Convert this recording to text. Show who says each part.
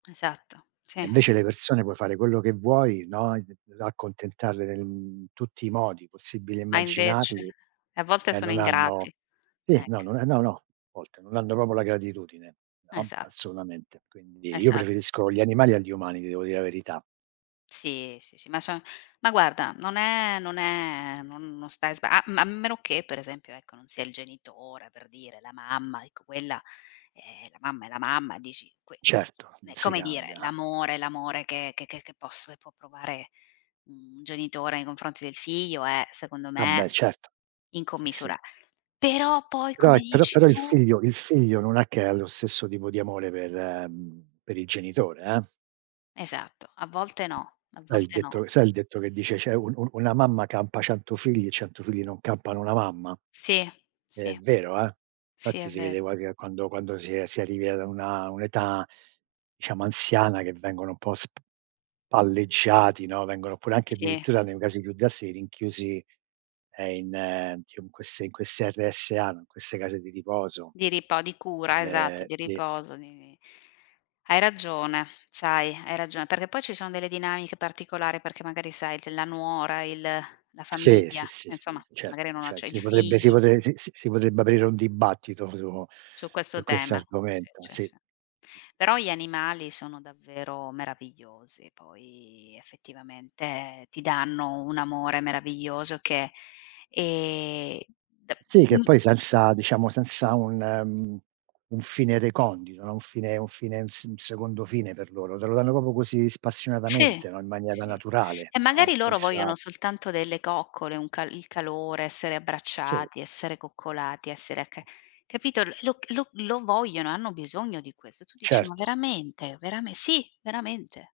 Speaker 1: Esatto,
Speaker 2: E
Speaker 1: sì,
Speaker 2: invece
Speaker 1: sì.
Speaker 2: le persone puoi fare quello che vuoi, no, ehm accontentarle, mhmm, in tutti i modi possibili e
Speaker 1: Ma invece,
Speaker 2: immaginabili
Speaker 1: a volte
Speaker 2: e
Speaker 1: sono
Speaker 2: non
Speaker 1: ingrati,
Speaker 2: hanno sì, no,
Speaker 1: ec
Speaker 2: non ehm, no, no, a volte non hanno proprio la gratitudine. No,
Speaker 1: Esatto.
Speaker 2: assolutamente. Quindi io
Speaker 1: Esatt
Speaker 2: preferisco gli animali agli umani, ti devo dire la verità.
Speaker 1: Sì, sì, sì, ma so ma guarda, non è non è non non stai sba a m ma a meno che per esempio, ecco, non sia il genitore per dire, la mamma, ecco quella "Eh, è la mamma è la mamma." Dici. Qui,
Speaker 2: Certo,
Speaker 1: ehm,
Speaker 2: non
Speaker 1: è
Speaker 2: si
Speaker 1: come dire
Speaker 2: cambia.
Speaker 1: l'amore. L'amore che che che posso e può provare un genitore nei confronti del figlio è, secondo
Speaker 2: Vabbè
Speaker 1: me,
Speaker 2: certo. Sì, sì.
Speaker 1: incommisura Però, poi,
Speaker 2: Però
Speaker 1: come
Speaker 2: però
Speaker 1: dici
Speaker 2: però il
Speaker 1: tu
Speaker 2: figlio il figlio non è che lo stesso tipo di amore per ehm, per il genitore, eh!
Speaker 1: Esatto, a volte no. A
Speaker 2: Sai il
Speaker 1: volte no.
Speaker 2: detto sai il detto che dice cioè: "Un un una mamma campa 100 figli e 100 non campano una mamma".
Speaker 1: Sì,
Speaker 2: È
Speaker 1: sì,
Speaker 2: vero, eh!
Speaker 1: sì
Speaker 2: Infatti
Speaker 1: è
Speaker 2: si vede
Speaker 1: vero.
Speaker 2: qua che quando quando si è si arrivi a una un'età diciamo anziana che vengono un po' spalleggiati, no. Vengono pure anche
Speaker 1: Si.
Speaker 2: addirittura nei casi più drastici rinchiusi, ehm, in ehm, in queste in queste RSA, in queste case di riposo.
Speaker 1: Di ripa o di cura,
Speaker 2: Ed
Speaker 1: esatto,
Speaker 2: è
Speaker 1: di
Speaker 2: sì
Speaker 1: riposo, di di hai ragione, sai. Hai ragione, perché poi ci sono delle dinamiche particolari perché magari sai della nuora, il la
Speaker 2: Sì,
Speaker 1: famiglia,
Speaker 2: sì, sì,
Speaker 1: insomma
Speaker 2: sì,
Speaker 1: che
Speaker 2: certo,
Speaker 1: magari non
Speaker 2: cer
Speaker 1: acce i
Speaker 2: si potrebbe si
Speaker 1: figli.
Speaker 2: potrebbe si si si potrebbe aprire un dibattito su
Speaker 1: Su
Speaker 2: su
Speaker 1: questo
Speaker 2: questo
Speaker 1: tema. Si,
Speaker 2: argomento.
Speaker 1: sì,
Speaker 2: Sì. Sì, sì,
Speaker 1: si.
Speaker 2: sì.
Speaker 1: Però gli animali sono davvero meravigliosi, poi effettivamente ti danno un amore meraviglioso che ehm, de
Speaker 2: Sì, che
Speaker 1: mh
Speaker 2: poi senza diciamo, senza un mhmm, un fine recondito, no. Un fine un fine, un s un secondo fine per loro. Te lo danno proprio così
Speaker 1: Sì,
Speaker 2: spassionatamente, no, in maniera
Speaker 1: sì.
Speaker 2: naturale,
Speaker 1: E
Speaker 2: no,
Speaker 1: magari loro
Speaker 2: senza
Speaker 1: vogliono soltanto delle coccole, un ca il calore, essere
Speaker 2: Si.
Speaker 1: abbracciati, essere coccolati, essere acca capito. Lo lo lo vogliono, hanno bisogno di questo. Tu dici: "Ma
Speaker 2: Certo.
Speaker 1: veramente? Verame", sì, veramente.